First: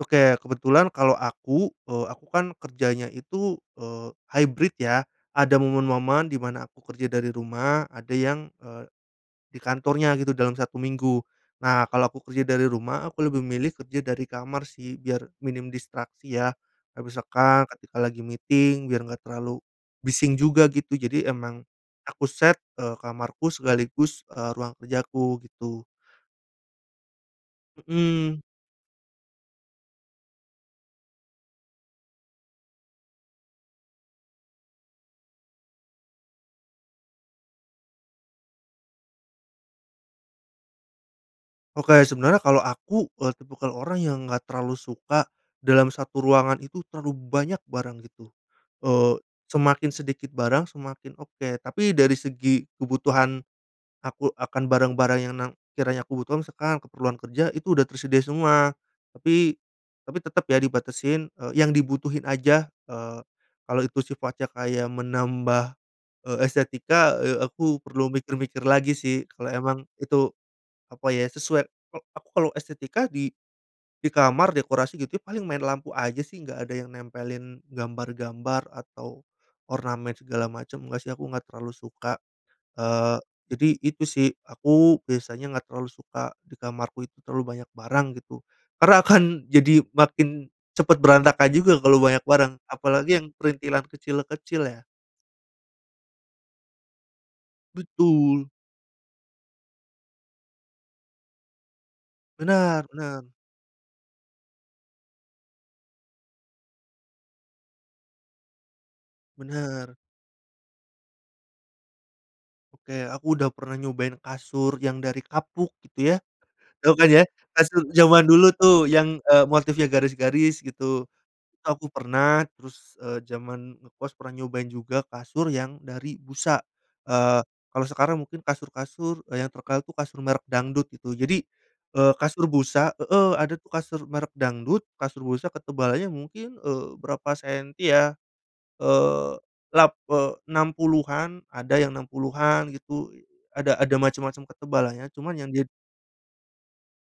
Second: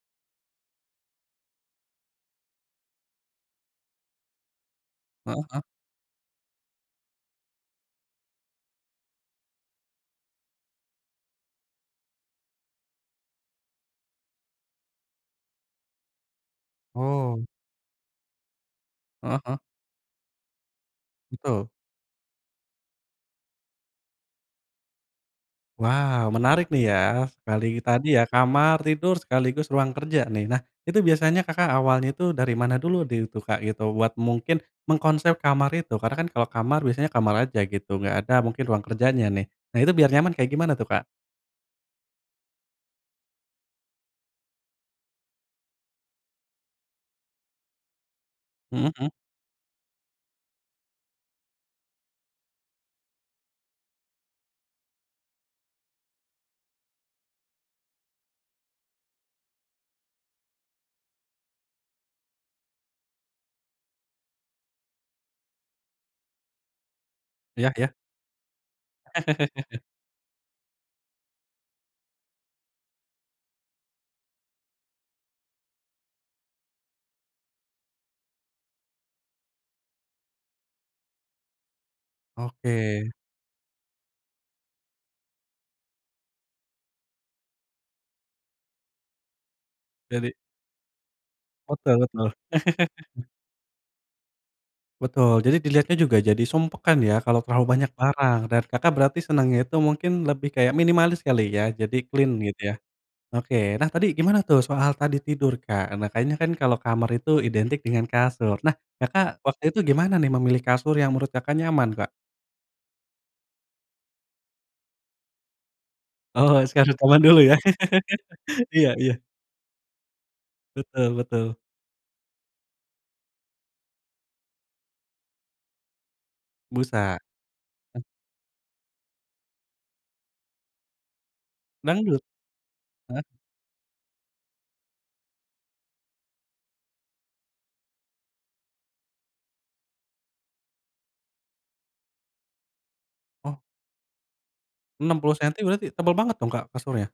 Oke, kebetulan kalau aku, eee, aku kan kerjanya itu, eee, hybrid ya, Heeh ada heeh. momen-momen di mana aku kerja dari rumah, ada yang, eee, di kantornya gitu, dalam 1 minggu. Nah, kalau aku kerja dari rumah, aku lebih milih kerja dari kamar sih, biar minim distraksi ya, atau Oh. misalkan ketika lagi meeting biar enggak Heeh heeh. terlalu bising juga gitu, jadi emang Betul. aku set, eee, kamarku sekaligus, eee, ruang kerjaku, gitu. Wow, menarik nih ya. Sekali tadi ya, Mhm. kamar tidur, sekaligus ruang kerja nih. Nah, itu biasanya, Kakak awalnya tuh dari mana dulu di tuh, Kak, gitu, buat mungkin mengkonsep kamar itu, karena kan kalau kamar biasanya kamar aja gitu, enggak ada mungkin ruang kerjanya nih. Nah, itu biar nyaman kayak gimana tuh, Kak? Oke, sebenarnya kalau aku, eee, tipikal orang yang enggak terlalu suka dalam satu ruangan itu terlalu banyak barang gitu. Mhm mhm. Eee, semakin sedikit barang, semakin oke, tapi dari segi kebutuhan, aku akan barang-barang yang na sekiranya aku butuhkan, sekalian keperluan kerja itu udah tersedia semua. Tapi tapi tetep ya dibatasin, eee, yang dibutuhin aja, eee, kalo itu sifatnya kayak menambah, eee, estetika, eee, Ya aku ya. perlu mikir-mikir lagi sih, kalau emang itu apa ya, sesuai eee, aku kalau estetika di di kamar dekorasi gitu paling main lampu aja sih enggak ada yang nempelin gambar-gambar atau ornamen segala macem. Enggak sih aku enggak terlalu suka. Oke. Eee, jadi itu sih, aku biasanya enggak terlalu suka di kamarku itu terlalu banyak barang gitu karena akan jadi Jadi makin cepet berantakan juga Betul kalau banyak betul. barang, apalagi yang perintilan kecil-kecil ya. Betul, jadi dilihatnya juga jadi sumpek kan ya kalau terlalu banyak barang. Betul. Dan Kakak berarti senangnya itu mungkin lebih kayak minimalis kali ya, jadi clean gitu ya. Benar benar. Oke, nah tadi gimana tuh soal tadi tidur, Kak? Nah kayaknya kan kalau kamar itu identik dengan kasur. Nah, Kakak, waktu itu Bener. gimana nih memilih kasur yang menurut Kakak, nyaman, Kak? Oke, aku udah pernah nyobain kasur yang dari kapuk gitu ya, Oh se tau kasur kan ya zaman dulu ya. kasur zaman dulu tuh Iya iya. yang, eee, motifnya garis-garis gitu, Betul betul. itu aku pernah. Terus, eee, zaman ngekos pernah nyobain juga kasur yang dari busa, Busa. eee, kalau sekarang mungkin kasur-kasur yang terkenal itu kasur merk dangdut gitu, jadi, eee, Dangdut? kasur busa Heeh. heeh, ada tuh kasur merk dangdut, kasur busa ketebalannya mungkin, eee, berapa senti ya, eee lap eee, 60-an, ada yang 60-an gitu, Oh. ada ada macem-macem ketebalannya, enam cuma puluh yang senti di berarti tebel banget dong, Kak, kasurnya?